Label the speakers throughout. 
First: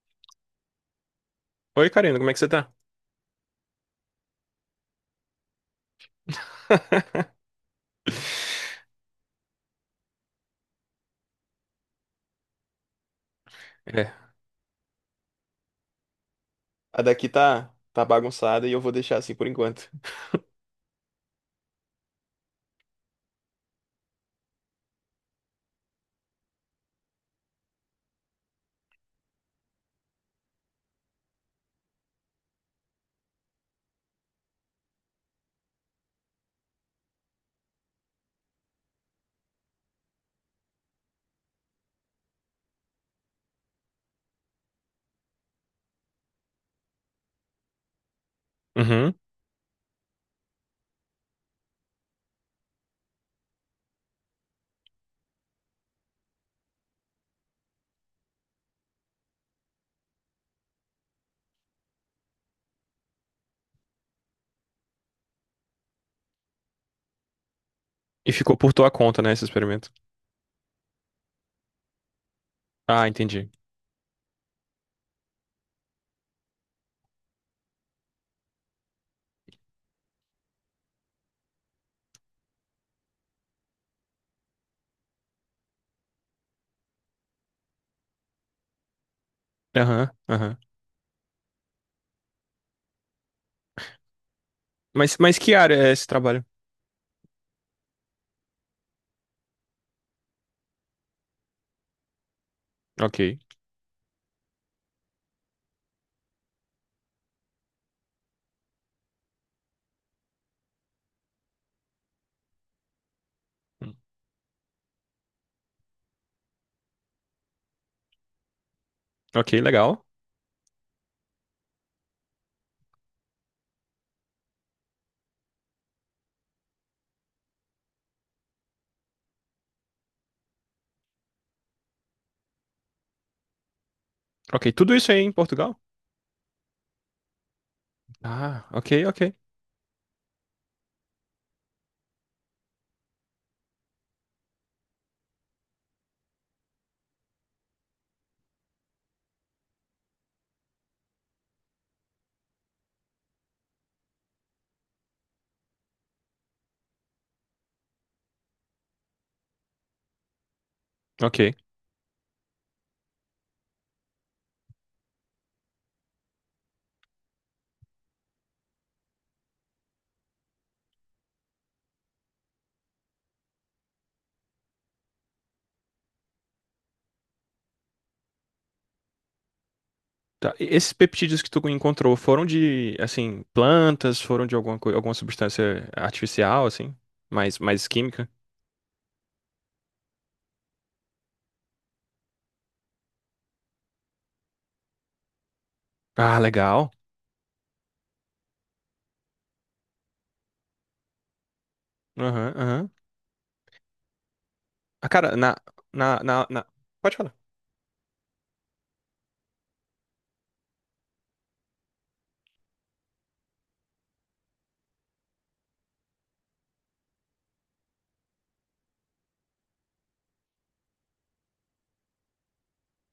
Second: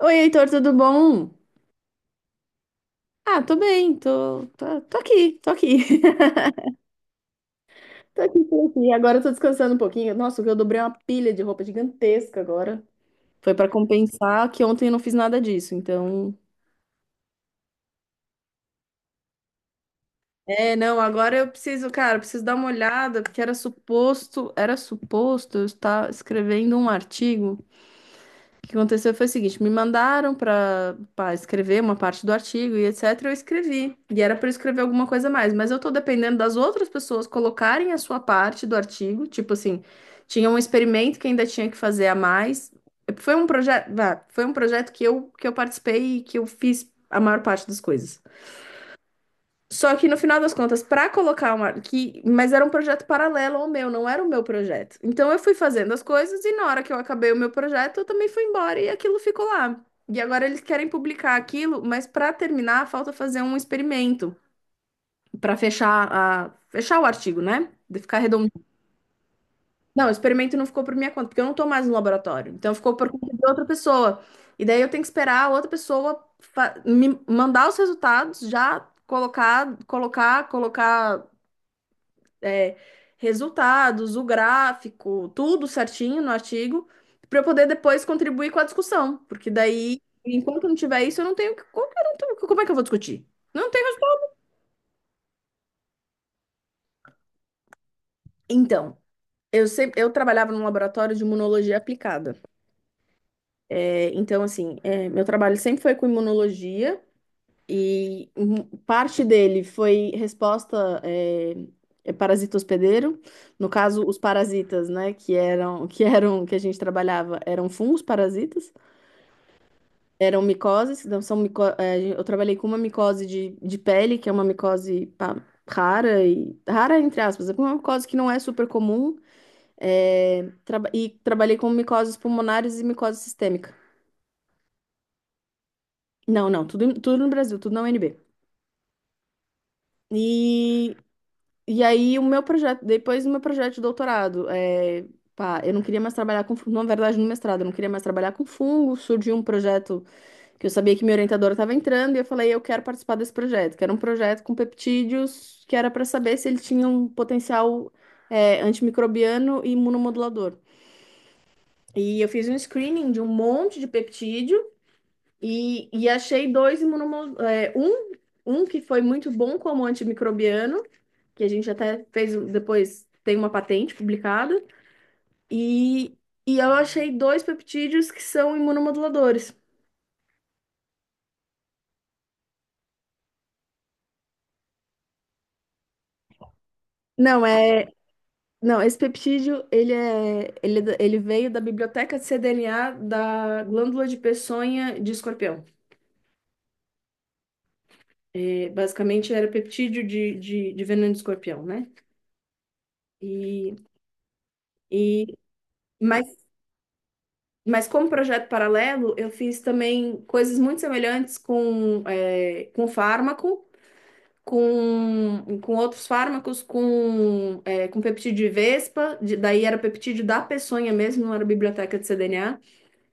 Speaker 1: Oi, Heitor, tudo bom?
Speaker 2: Oi, Karina, como é que você tá?
Speaker 1: Ah, tô bem, tô aqui, tô aqui. Tô aqui, tô aqui. Agora eu tô descansando um pouquinho. Nossa, eu dobrei uma pilha de roupa gigantesca agora. Foi pra
Speaker 2: É.
Speaker 1: compensar que ontem eu não fiz nada disso, então.
Speaker 2: A daqui tá bagunçada e eu vou deixar assim por enquanto.
Speaker 1: É, não, agora eu preciso, cara, eu preciso dar uma olhada, porque era suposto eu estar escrevendo um artigo. O que aconteceu foi o seguinte, me mandaram para escrever uma parte do artigo e etc, eu escrevi. E era para eu escrever alguma coisa a mais, mas eu tô dependendo das outras pessoas colocarem a sua parte do artigo, tipo assim, tinha um experimento que ainda tinha que fazer a mais. Foi um projeto, foi um projeto que eu participei e que eu fiz a maior parte das coisas.
Speaker 2: Uhum.
Speaker 1: Só que no final das contas, para colocar uma. Que, mas era um projeto paralelo ao meu, não era o meu projeto. Então eu fui fazendo as coisas e na hora que eu acabei o meu projeto, eu também fui embora e aquilo ficou lá. E agora eles querem publicar aquilo, mas para terminar, falta fazer um experimento para fechar a fechar o artigo, né? De ficar
Speaker 2: E ficou
Speaker 1: redondinho.
Speaker 2: por tua conta, né, esse experimento.
Speaker 1: Não, o experimento não ficou por minha conta, porque eu não tô mais no laboratório. Então ficou
Speaker 2: Ah,
Speaker 1: por conta de
Speaker 2: entendi.
Speaker 1: outra pessoa. E daí eu tenho que esperar a outra pessoa me mandar os resultados, já colocar, colocar é, resultados, o gráfico, tudo certinho no artigo, para eu poder depois contribuir com a discussão. Porque daí,
Speaker 2: Aham, aham.
Speaker 1: enquanto não tiver isso, eu não tenho. Como que eu não tenho- como é que eu vou discutir? Não tenho resultado.
Speaker 2: Mas que área é esse trabalho?
Speaker 1: Então, eu trabalhava num laboratório de imunologia aplicada.
Speaker 2: Ok.
Speaker 1: É, então, assim, é, meu trabalho sempre foi com imunologia. E parte dele foi é parasita hospedeiro, no caso, os parasitas, né, que a gente trabalhava, eram fungos parasitas.
Speaker 2: Ok, legal.
Speaker 1: Eram micoses, então são eu trabalhei com uma micose de pele, que é uma micose rara, e rara entre aspas, é uma micose que não é super comum, e trabalhei com micoses pulmonares e micose sistêmica.
Speaker 2: Ok, tudo isso aí em Portugal?
Speaker 1: Não, não, tudo, tudo no Brasil, tudo na UNB.
Speaker 2: Ah, ok, ok.
Speaker 1: E, e aí o meu projeto, depois do meu projeto de doutorado, eu não queria mais trabalhar na verdade no mestrado, eu não queria mais trabalhar com fungo, surgiu um projeto que eu sabia que minha orientadora estava entrando e eu falei, eu quero participar desse projeto, que era um projeto com peptídeos que era para saber se ele tinha um potencial antimicrobiano e imunomodulador.
Speaker 2: Ok.
Speaker 1: E eu fiz um screening de um monte de peptídeo e achei dois imunomoduladores, um que foi muito bom como antimicrobiano, que a gente até depois, tem uma patente publicada, e, e eu achei dois peptídeos que são imunomoduladores.
Speaker 2: Tá. E esses peptídeos que tu encontrou foram de, assim, plantas, foram de alguma substância artificial, assim?
Speaker 1: Não,
Speaker 2: Mais,
Speaker 1: é
Speaker 2: mais química?
Speaker 1: Não, esse peptídeo, é ele veio da biblioteca de cDNA da glândula de peçonha de escorpião.
Speaker 2: Ah, legal.
Speaker 1: E, basicamente era peptídeo de veneno de escorpião, né?
Speaker 2: Aham, aham.
Speaker 1: E,
Speaker 2: Ah,
Speaker 1: e
Speaker 2: cara, na,
Speaker 1: mas,
Speaker 2: na, na- pode falar.
Speaker 1: mas como projeto paralelo, eu fiz também coisas muito semelhantes com fármaco, com outros fármacos, com peptídeo de vespa, daí era peptídeo da peçonha mesmo, não era biblioteca de cDNA.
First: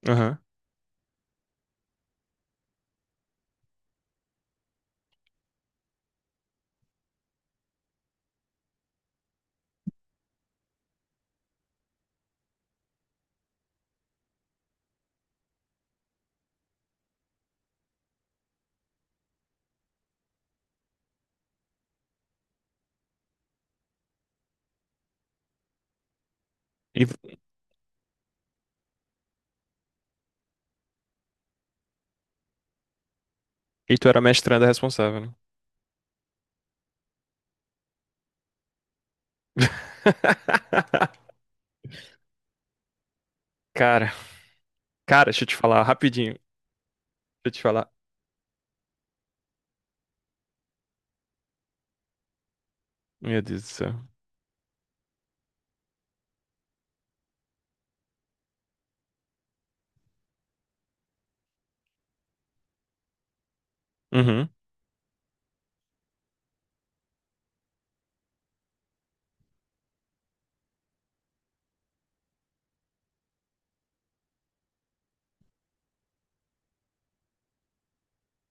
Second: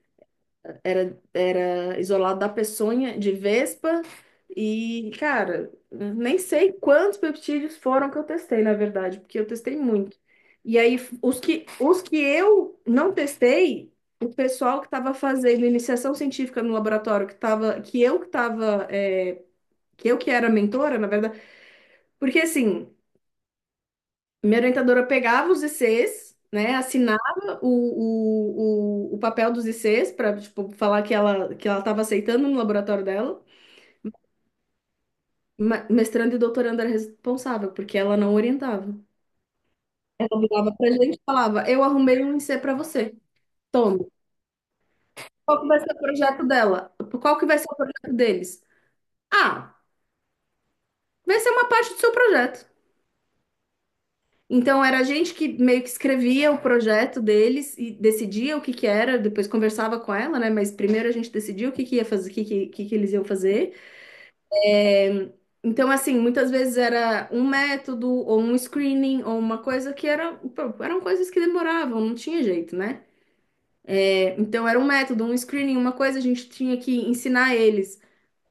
Speaker 2: Aham.
Speaker 1: Era isolado da peçonha de vespa. E, cara, nem sei quantos peptídeos foram que eu testei, na verdade, porque eu testei muito. E aí, os que eu não testei, o pessoal que estava fazendo iniciação científica no laboratório, que tava, que eu que estava, que eu que era mentora, na verdade, porque assim. Minha orientadora pegava os ICs, né,
Speaker 2: E,
Speaker 1: assinava o, o papel dos ICs para tipo, falar que ela estava aceitando no laboratório dela.
Speaker 2: e tu era mestranda responsável, né?
Speaker 1: Ma- Mestrando e doutorando era responsável, porque ela não orientava. Ela virava pra gente e falava: Eu arrumei um IC para você. Toma.
Speaker 2: Cara, cara, deixa eu te
Speaker 1: Qual que vai
Speaker 2: falar
Speaker 1: ser o
Speaker 2: rapidinho. Deixa
Speaker 1: projeto dela? Qual que
Speaker 2: eu
Speaker 1: vai
Speaker 2: te
Speaker 1: ser o
Speaker 2: falar.
Speaker 1: projeto deles? Ah, vai ser uma parte do seu projeto.
Speaker 2: Meu Deus do céu.
Speaker 1: Então era a gente que meio que escrevia o projeto deles e decidia o que que era, depois conversava com ela, né? Mas primeiro a gente decidia o que que ia fazer, o que que eles iam fazer.
Speaker 2: Uhum.
Speaker 1: É, então, assim, muitas vezes era um método, ou um screening, ou uma coisa que era, pô, eram coisas que demoravam, não tinha jeito, né? É, então, era um método, um screening, uma coisa, a gente tinha que ensinar eles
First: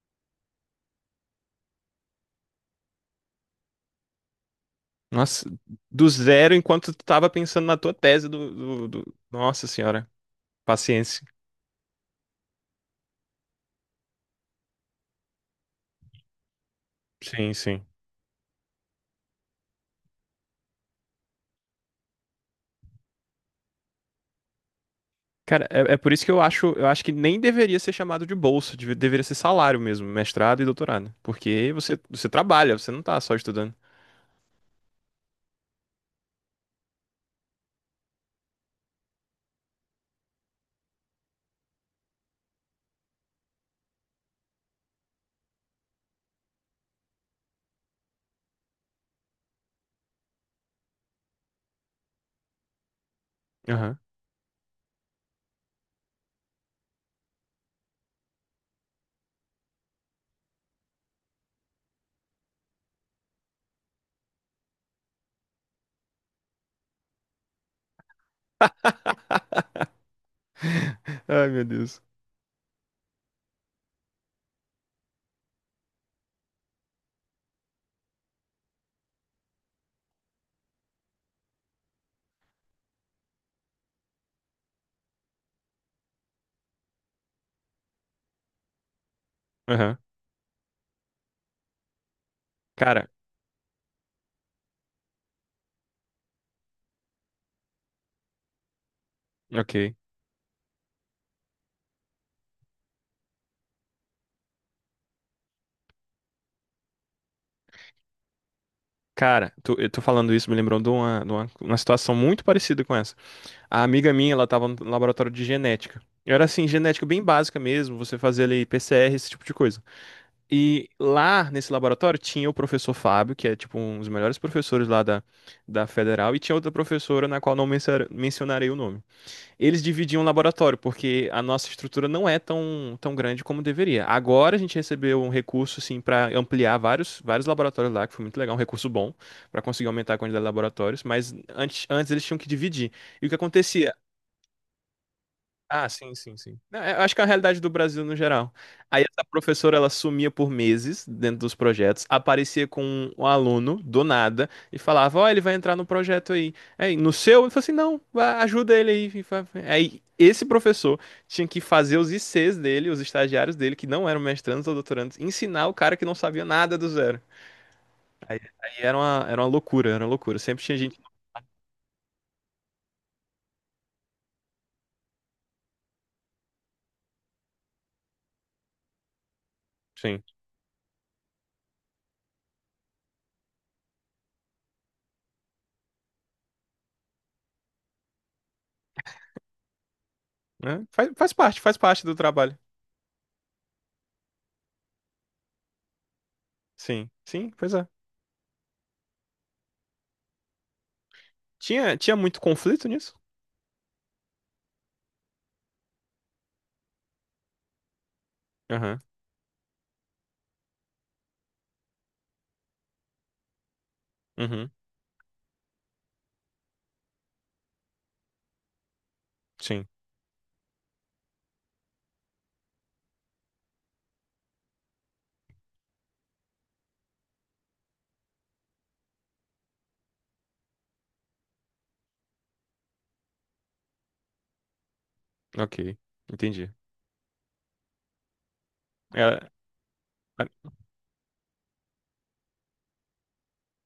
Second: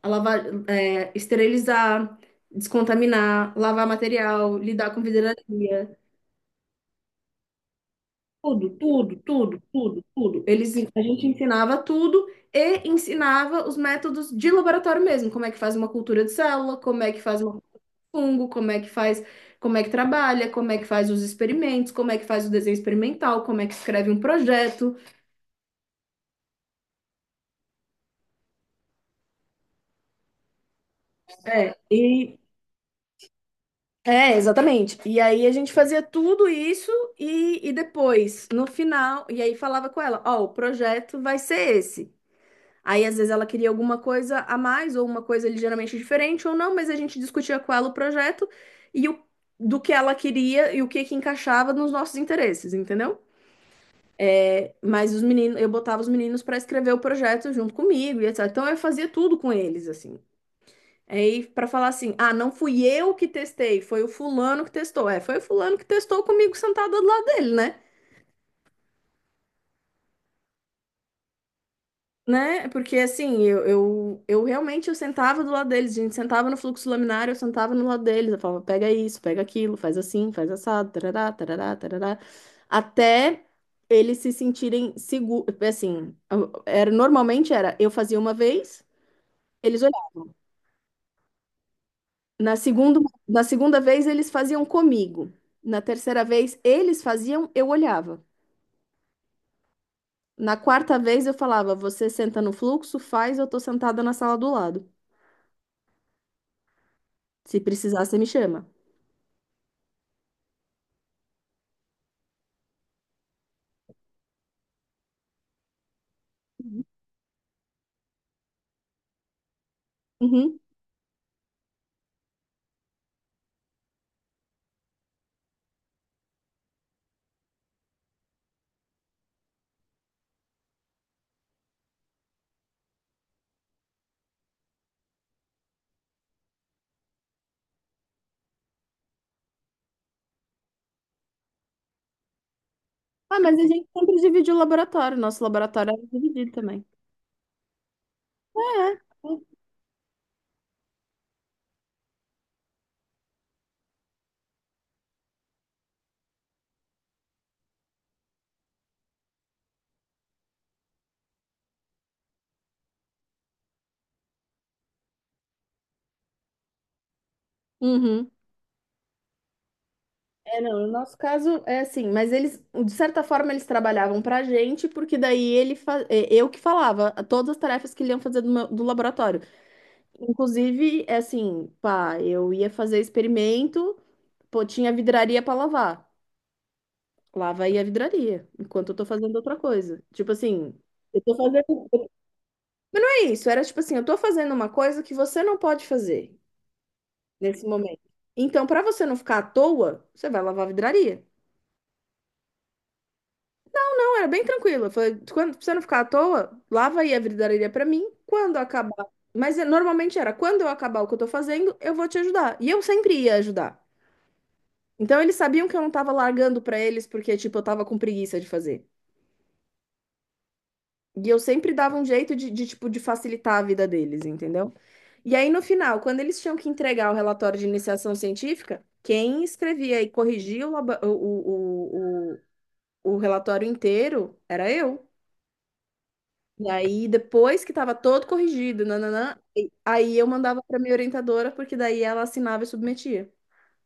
Speaker 1: a lavar, é, esterilizar, descontaminar, lavar material, lidar com
Speaker 2: Nossa,
Speaker 1: vidraria.
Speaker 2: do zero enquanto tu tava pensando na tua tese
Speaker 1: Tudo, tudo, tudo,
Speaker 2: Nossa
Speaker 1: tudo,
Speaker 2: senhora.
Speaker 1: tudo. A
Speaker 2: Paciência.
Speaker 1: gente ensinava tudo e ensinava os métodos de laboratório mesmo, como é que faz uma cultura de célula, como é que faz
Speaker 2: Sim,
Speaker 1: um
Speaker 2: sim.
Speaker 1: fungo, como é que faz, como é que trabalha, como é que faz os experimentos, como é que faz o desenho experimental, como é que escreve um projeto.
Speaker 2: Cara, é por isso que eu acho que nem deveria ser chamado de bolsa, deveria ser salário mesmo, mestrado e doutorado. Porque
Speaker 1: É,
Speaker 2: você, você
Speaker 1: e
Speaker 2: trabalha, você não tá só estudando.
Speaker 1: é, exatamente. E aí a gente fazia tudo isso e depois, no final, e aí falava com ela, ó, o projeto vai ser esse. Aí, às vezes, ela queria alguma coisa a mais, ou uma coisa ligeiramente diferente, ou não, mas a gente discutia com ela o projeto e o, do que ela queria e o que que encaixava nos nossos interesses, entendeu?
Speaker 2: Aham.
Speaker 1: É, mas os meninos, eu botava os meninos para escrever o projeto junto comigo e etc. Então, eu fazia tudo com eles, assim. Aí, para falar assim, ah, não fui eu que testei, foi o fulano que testou. É, foi o fulano que testou comigo sentado do lado dele, né?
Speaker 2: Ai, meu Deus.
Speaker 1: Né? Porque assim, eu realmente eu sentava do lado deles, a gente sentava no fluxo laminar, eu sentava no lado deles, eu falava, pega isso, pega aquilo, faz assim, faz assado, tarará, tarará, tarará, até eles se sentirem seguros, assim, era, normalmente era, eu fazia uma vez, eles
Speaker 2: Aham.
Speaker 1: olhavam, na segunda,
Speaker 2: Cara,
Speaker 1: na segunda vez eles faziam comigo, na terceira vez eles faziam, eu olhava,
Speaker 2: ok.
Speaker 1: na quarta vez eu falava, você senta no fluxo, faz, eu tô sentada na sala do lado, se precisar, você me chama.
Speaker 2: Cara, tu, eu tô falando isso, me lembrou de uma situação muito parecida com essa. A amiga minha, ela tava no laboratório de genética. Era assim, genética bem básica mesmo, você fazia ali PCR, esse tipo de coisa.
Speaker 1: Uhum.
Speaker 2: E lá nesse laboratório tinha o professor Fábio, que é tipo um dos melhores professores lá da Federal, e tinha outra professora na qual não mencionarei o nome. Eles dividiam o laboratório, porque a nossa estrutura não é tão grande como deveria. Agora a gente recebeu um recurso, assim, para ampliar vários laboratórios lá, que foi muito legal, um recurso bom, para conseguir aumentar a quantidade de laboratórios, mas antes eles tinham que dividir. E o que
Speaker 1: Ah, mas a gente
Speaker 2: acontecia?
Speaker 1: sempre dividiu o laboratório. Nosso
Speaker 2: Ah,
Speaker 1: laboratório era
Speaker 2: sim, sim,
Speaker 1: dividido
Speaker 2: sim. Não,
Speaker 1: também.
Speaker 2: é, eu acho que é a realidade do Brasil no geral. Aí essa
Speaker 1: É. É.
Speaker 2: professora, ela sumia por meses dentro dos projetos, aparecia com um aluno do nada e falava: Ó, ele vai entrar no projeto aí. Aí no seu, ele falou assim: Não, vá, ajuda ele aí. Aí esse professor tinha que fazer os ICs dele, os estagiários dele, que não eram mestrandos ou doutorandos, ensinar o cara que não sabia nada do zero.
Speaker 1: Uhum.
Speaker 2: Aí era uma loucura, era uma loucura.
Speaker 1: É,
Speaker 2: Sempre tinha
Speaker 1: não, no
Speaker 2: gente.
Speaker 1: nosso caso é assim, mas eles, de certa forma, eles trabalhavam pra gente, porque daí eu que falava todas as tarefas que ele iam fazer do laboratório.
Speaker 2: Sim.
Speaker 1: Inclusive, é assim, pá, eu ia fazer experimento, pô, tinha vidraria pra lavar. Lava aí a vidraria, enquanto eu tô fazendo outra coisa. Tipo assim,
Speaker 2: Né? Faz,
Speaker 1: eu
Speaker 2: faz
Speaker 1: tô
Speaker 2: parte,
Speaker 1: fazendo.
Speaker 2: faz parte do trabalho.
Speaker 1: Mas não é isso, era tipo assim, eu tô fazendo uma coisa que você não pode fazer
Speaker 2: Sim, sim,
Speaker 1: nesse
Speaker 2: pois é.
Speaker 1: momento. Então, para você não ficar à toa, você vai lavar a vidraria.
Speaker 2: Tinha muito conflito nisso?
Speaker 1: Então, era bem tranquilo. Eu falei, quando pra você não ficar à toa, lava aí a vidraria para mim. Quando
Speaker 2: Aham.
Speaker 1: acabar. Mas eh, normalmente era, quando eu acabar o que eu tô fazendo, eu vou te ajudar. E eu sempre ia ajudar.
Speaker 2: Uhum.
Speaker 1: Então, eles sabiam que eu não tava largando para eles porque, tipo, eu tava com preguiça de fazer.
Speaker 2: Sim.
Speaker 1: E eu sempre dava um jeito tipo, de facilitar a vida deles, entendeu? E aí, no final, quando eles tinham que entregar o relatório de iniciação científica, quem escrevia e corrigia o, laba- o relatório inteiro era eu.
Speaker 2: Ok.
Speaker 1: E
Speaker 2: Entendi.
Speaker 1: aí, depois que estava todo corrigido, nananã,
Speaker 2: Era-
Speaker 1: aí eu
Speaker 2: ah,
Speaker 1: mandava para minha orientadora, porque daí ela assinava e submetia.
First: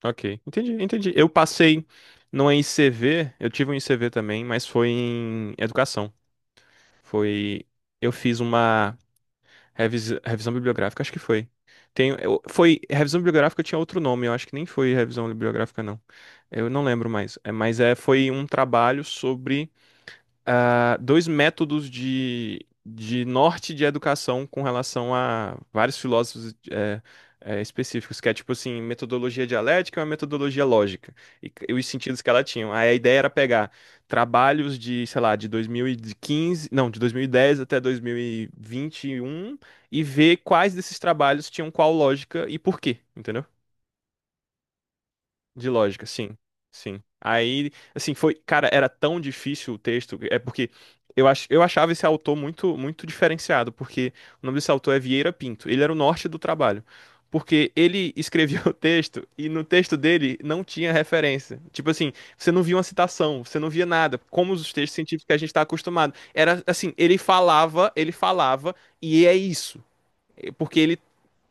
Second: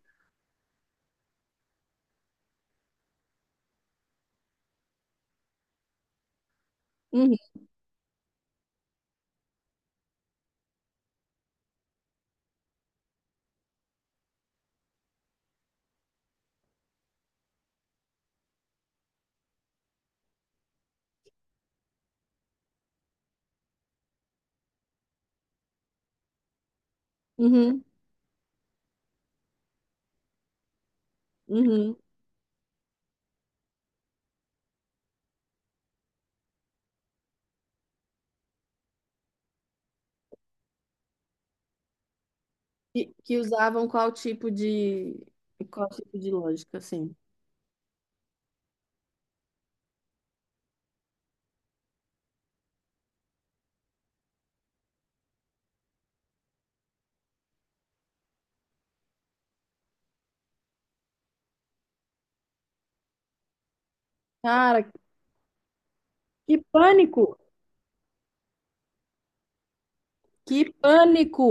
Speaker 2: ok. Entendi, entendi. Eu passei numa ICV, eu tive um ICV também, mas foi em educação.
Speaker 1: Uhum,
Speaker 2: Foi. Eu fiz uma revisão bibliográfica, acho que foi. Foi revisão bibliográfica, tinha outro nome, eu acho que nem foi revisão bibliográfica, não. Eu não lembro mais. É, mas é, foi um trabalho sobre dois métodos de norte de educação com relação a vários filósofos
Speaker 1: uhum,
Speaker 2: específicos, que é tipo assim, metodologia dialética e uma metodologia lógica, e os
Speaker 1: uhum.
Speaker 2: sentidos que ela tinha. Aí a ideia era pegar trabalhos de, sei lá, de 2015 não, de 2010 até dois mil e vinte e um e ver quais desses trabalhos tinham qual lógica e por quê,
Speaker 1: E, que
Speaker 2: entendeu?
Speaker 1: usavam
Speaker 2: De
Speaker 1: qual
Speaker 2: lógica,
Speaker 1: tipo de
Speaker 2: sim.
Speaker 1: lógica,
Speaker 2: Sim.
Speaker 1: assim.
Speaker 2: Aí, assim, foi, cara, era tão difícil o texto, é porque eu achava esse autor muito muito diferenciado, porque o nome desse autor é Vieira Pinto. Ele era o norte do trabalho. Porque ele escrevia o texto e no texto dele não tinha referência. Tipo assim, você não via uma citação, você não via nada, como os
Speaker 1: Cara,
Speaker 2: textos científicos que a gente está acostumado.
Speaker 1: que
Speaker 2: Era assim,
Speaker 1: pânico!
Speaker 2: ele falava e é isso.
Speaker 1: Que
Speaker 2: Porque ele
Speaker 1: pânico!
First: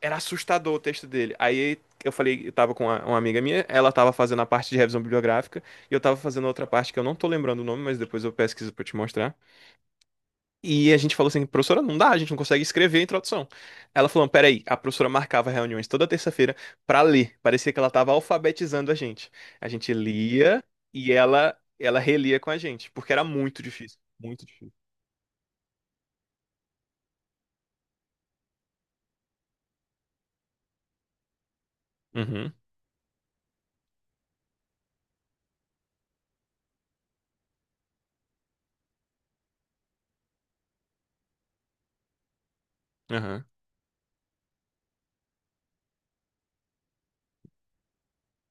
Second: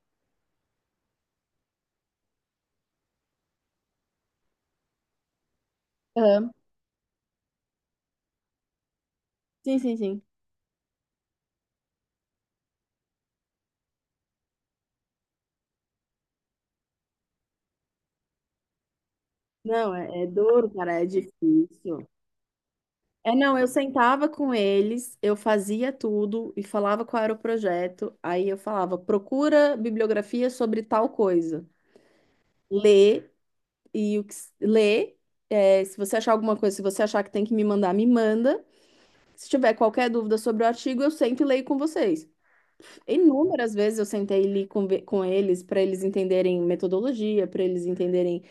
Speaker 2: era assustador o texto dele. Aí eu falei, eu tava com uma amiga minha, ela tava fazendo a parte de revisão bibliográfica, e eu tava fazendo
Speaker 1: Aham.
Speaker 2: outra parte que eu não tô lembrando o nome, mas depois eu pesquiso pra te mostrar.
Speaker 1: Sim, sim, sim.
Speaker 2: E a gente falou assim: Professora, não dá, a gente não consegue escrever a introdução. Ela falou, peraí. A professora marcava reuniões toda terça-feira pra ler. Parecia que ela tava alfabetizando a gente. A gente
Speaker 1: Não, é, é
Speaker 2: lia
Speaker 1: duro, cara, é
Speaker 2: e ela
Speaker 1: difícil.
Speaker 2: relia com a gente, porque era
Speaker 1: É, não,
Speaker 2: muito
Speaker 1: eu
Speaker 2: difícil.
Speaker 1: sentava
Speaker 2: Muito
Speaker 1: com
Speaker 2: difícil.
Speaker 1: eles, eu fazia tudo e falava qual era o projeto. Aí eu falava, procura bibliografia sobre tal coisa.
Speaker 2: Uhum,
Speaker 1: Lê lê. É, se você achar alguma coisa, se você achar que tem que me mandar, me manda. Se tiver qualquer dúvida sobre o artigo, eu sento e leio com vocês.
Speaker 2: aham.
Speaker 1: Inúmeras vezes eu sentei ali com eles para eles entenderem metodologia, para eles entenderem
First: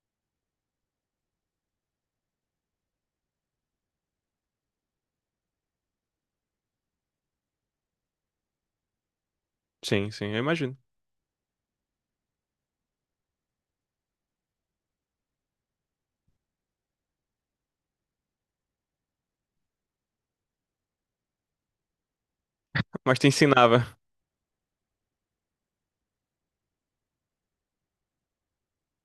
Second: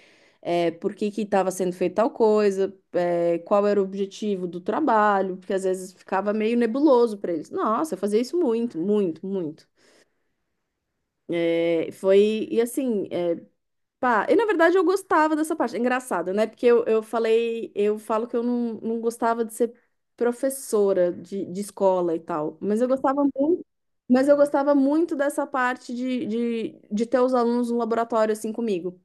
Speaker 1: por que que estava sendo feita tal coisa, é, qual era o objetivo do trabalho, porque às vezes ficava meio nebuloso para eles. Nossa, eu fazia isso muito, muito, muito.
Speaker 2: Sim, sim, eu imagino.
Speaker 1: É, foi, e assim, eh, Pá, e na verdade eu gostava dessa parte. É engraçado, né? Porque eu falei, eu falo que eu não gostava de ser professora de escola e tal. Mas eu
Speaker 2: Mas
Speaker 1: gostava
Speaker 2: te
Speaker 1: muito,
Speaker 2: ensinava.
Speaker 1: mas eu gostava muito dessa parte de ter os alunos no laboratório assim comigo.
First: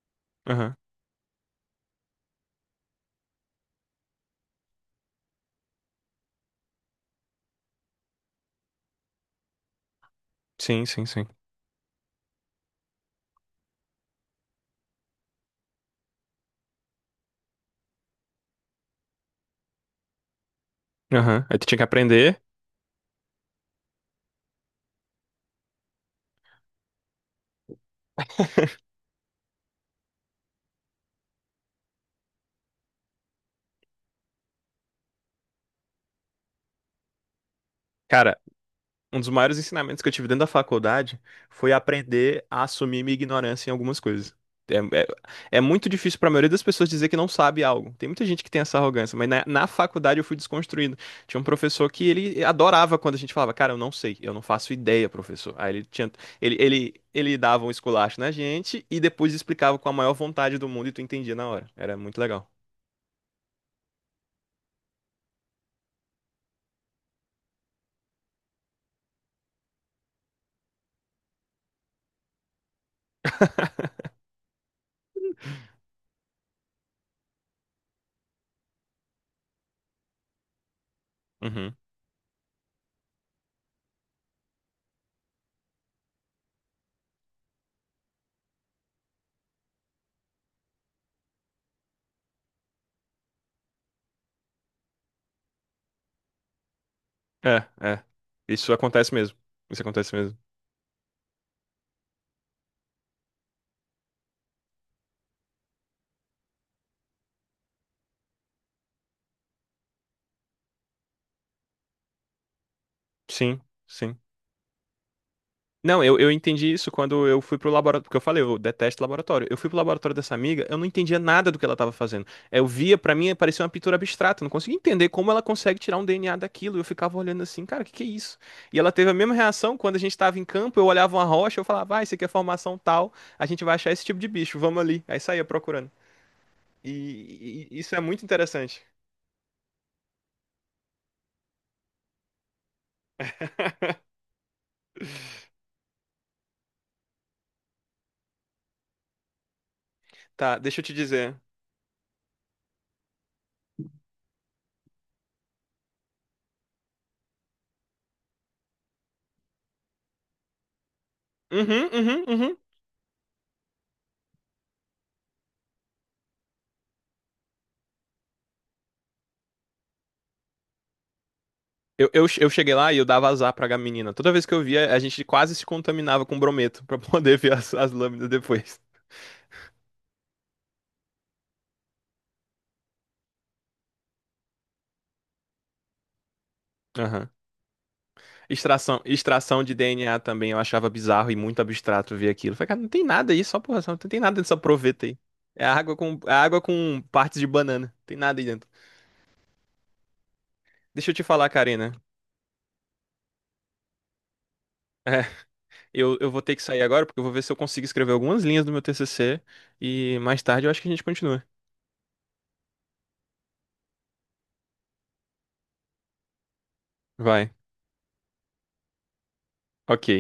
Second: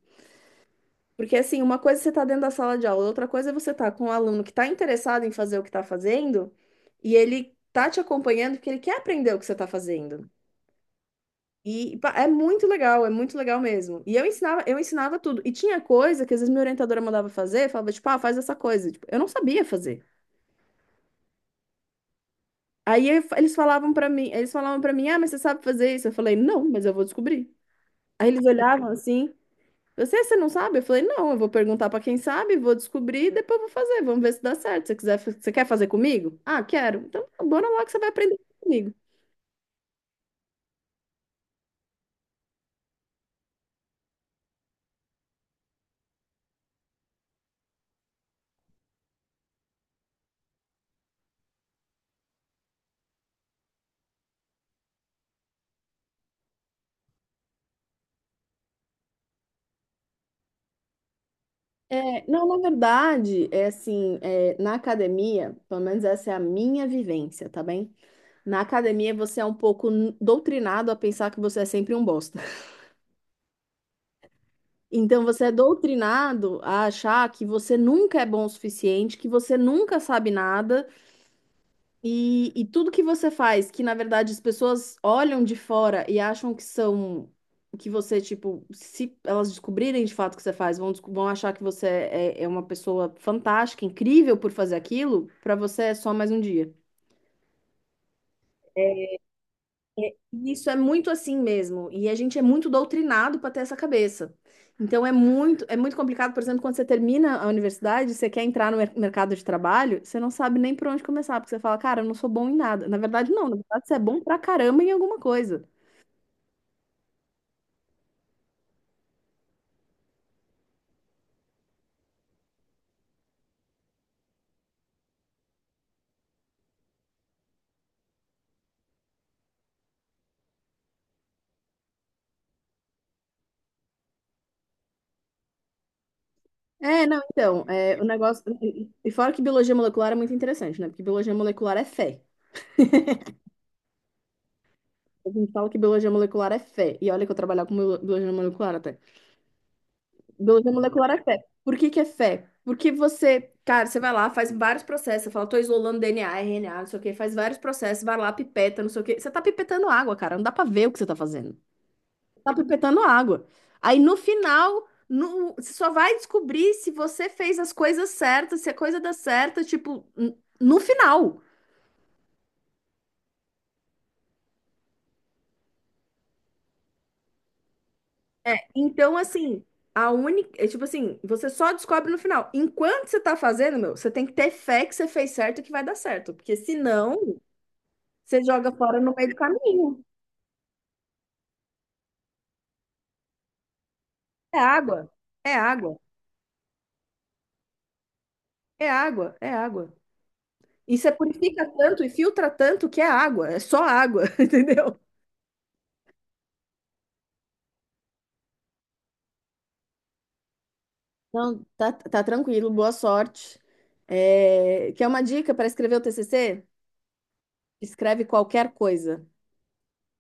Speaker 2: Aham.
Speaker 1: Porque assim, uma coisa é você tá dentro da sala de aula, outra coisa é você tá com um aluno que tá interessado em fazer o que tá fazendo e ele tá te acompanhando porque ele quer aprender o que você tá fazendo.
Speaker 2: Sim, sim, sim.
Speaker 1: E pá, é muito legal mesmo. E eu ensinava tudo. E tinha coisa que às vezes minha orientadora mandava fazer, falava tipo, ah, faz essa coisa. Tipo, eu não sabia fazer.
Speaker 2: Aham. Aí tu tinha que aprender.
Speaker 1: Eles falavam pra mim, eles falavam para mim, ah, mas você sabe fazer isso? Eu falei, não, mas eu vou descobrir. Aí eles olhavam assim, você não sabe? Eu falei, não, eu vou perguntar pra quem sabe, vou descobrir e depois vou fazer, vamos ver se dá certo. Se você quiser, você quer fazer comigo? Ah, quero. Então, bora lá que você vai
Speaker 2: Cara,
Speaker 1: aprender comigo.
Speaker 2: um dos maiores ensinamentos que eu tive dentro da faculdade foi aprender a assumir minha ignorância em algumas coisas. É, é- é muito difícil pra maioria das pessoas dizer que não sabe algo. Tem muita gente que tem essa arrogância, mas na faculdade eu fui desconstruindo. Tinha um professor que ele adorava quando a gente falava: Cara, eu não sei, eu não faço ideia, professor. Aí ele tinha, ele dava um esculacho na gente e depois explicava com a maior vontade do mundo e tu entendia na hora. Era muito
Speaker 1: É, não,
Speaker 2: legal.
Speaker 1: na verdade, é assim, é, na academia, pelo menos essa é a minha vivência, tá bem? Na academia você é um pouco doutrinado a pensar que você é sempre um bosta. Então você é doutrinado a achar que você nunca é bom o suficiente, que você nunca sabe nada.
Speaker 2: Uhum.
Speaker 1: E tudo que você faz, que na verdade as pessoas olham de fora e acham que são, que você, tipo, se elas descobrirem de fato o que você faz, vão, vão achar que você é, é uma pessoa fantástica, incrível por fazer aquilo, pra você é só mais um dia.
Speaker 2: É, é. Isso acontece mesmo. Isso acontece mesmo.
Speaker 1: E isso é muito assim mesmo, e a gente é muito doutrinado para ter essa cabeça. Então é muito complicado, por exemplo, quando você termina a universidade, você quer entrar no mercado de trabalho, você não sabe nem por onde começar, porque você fala, cara, eu não sou bom em nada. Na verdade, não, na
Speaker 2: Sim,
Speaker 1: verdade, você é bom
Speaker 2: sim.
Speaker 1: pra caramba em alguma coisa.
Speaker 2: Não, eu entendi isso quando eu fui pro laboratório, porque eu falei, eu detesto laboratório. Eu fui pro laboratório dessa amiga, eu não entendia nada do que ela tava fazendo. Eu via, pra mim, parecia uma pintura abstrata, eu não conseguia entender como ela consegue tirar um DNA daquilo. Eu ficava olhando assim, cara, o que que é isso? E ela teve a mesma reação quando a gente tava em campo, eu olhava uma rocha, eu falava, ah, isso aqui é formação tal, a gente vai achar esse tipo de bicho, vamos ali. Aí saía procurando.
Speaker 1: É, não, então,
Speaker 2: E isso
Speaker 1: é,
Speaker 2: é
Speaker 1: o
Speaker 2: muito
Speaker 1: negócio.
Speaker 2: interessante.
Speaker 1: E fora que biologia molecular é muito interessante, né? Porque biologia molecular é fé. A gente fala que biologia molecular é fé. E olha que eu trabalhava com biologia molecular até.
Speaker 2: Tá,
Speaker 1: Biologia
Speaker 2: deixa eu te
Speaker 1: molecular é
Speaker 2: dizer.
Speaker 1: fé. Por que que é fé? Porque você, cara, você vai lá, faz vários processos, você fala, tô isolando DNA, RNA, não sei o quê, faz vários processos, vai lá, pipeta, não sei o quê. Você tá pipetando água, cara, não dá pra ver o que você tá fazendo.
Speaker 2: Uhum, uhum,
Speaker 1: Tá
Speaker 2: uhum.
Speaker 1: pipetando água. Aí no final, você só vai descobrir se você fez as coisas certas, se a coisa dá certo, tipo, no final.
Speaker 2: Eu cheguei lá e eu dava azar pra menina. Toda vez que eu via, a gente quase se contaminava com brometo pra poder ver as lâminas
Speaker 1: É,
Speaker 2: depois.
Speaker 1: então, assim, a única. É, tipo assim, você só descobre no final. Enquanto você tá fazendo, meu, você tem que ter fé que você fez certo e que vai dar certo. Porque
Speaker 2: Aham.
Speaker 1: senão. Você joga fora
Speaker 2: Extração,
Speaker 1: no meio do
Speaker 2: extração de
Speaker 1: caminho.
Speaker 2: DNA também eu achava bizarro e muito abstrato ver aquilo. Falei, cara, não tem nada aí, só porra, não tem nada dessa
Speaker 1: É
Speaker 2: proveta
Speaker 1: água,
Speaker 2: aí.
Speaker 1: é
Speaker 2: É água
Speaker 1: água,
Speaker 2: com, é água com partes de banana. Não tem nada aí dentro.
Speaker 1: é água, é água. E você
Speaker 2: Deixa eu te falar,
Speaker 1: purifica
Speaker 2: Karina.
Speaker 1: tanto e filtra tanto que é água, é só água, entendeu?
Speaker 2: É, eu vou ter que sair agora porque eu vou ver se eu consigo escrever algumas linhas do meu TCC e mais tarde eu acho que a gente continua.
Speaker 1: Não, tá, tá tranquilo, boa sorte. É, quer uma dica para escrever o TCC?
Speaker 2: Vai.
Speaker 1: Escreve qualquer coisa.
Speaker 2: Ok.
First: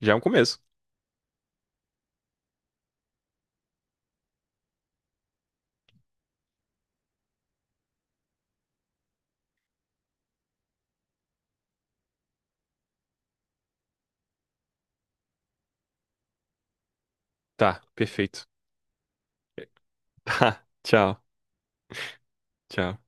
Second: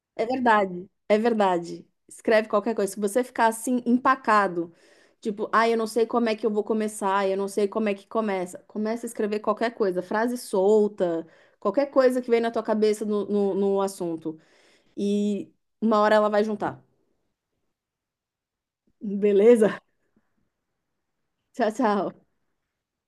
Speaker 2: Já é um
Speaker 1: É
Speaker 2: começo.
Speaker 1: verdade, é verdade. Escreve qualquer coisa. Se você ficar assim, empacado, tipo, ah, eu não sei como é que eu vou começar, eu não sei como é que começa. Começa a escrever qualquer coisa, frase solta, qualquer coisa que vem na tua cabeça no assunto. E uma hora ela vai juntar.
Speaker 2: Tá, perfeito.
Speaker 1: Beleza?
Speaker 2: Tchau,
Speaker 1: Tchau, tchau.
Speaker 2: tchau.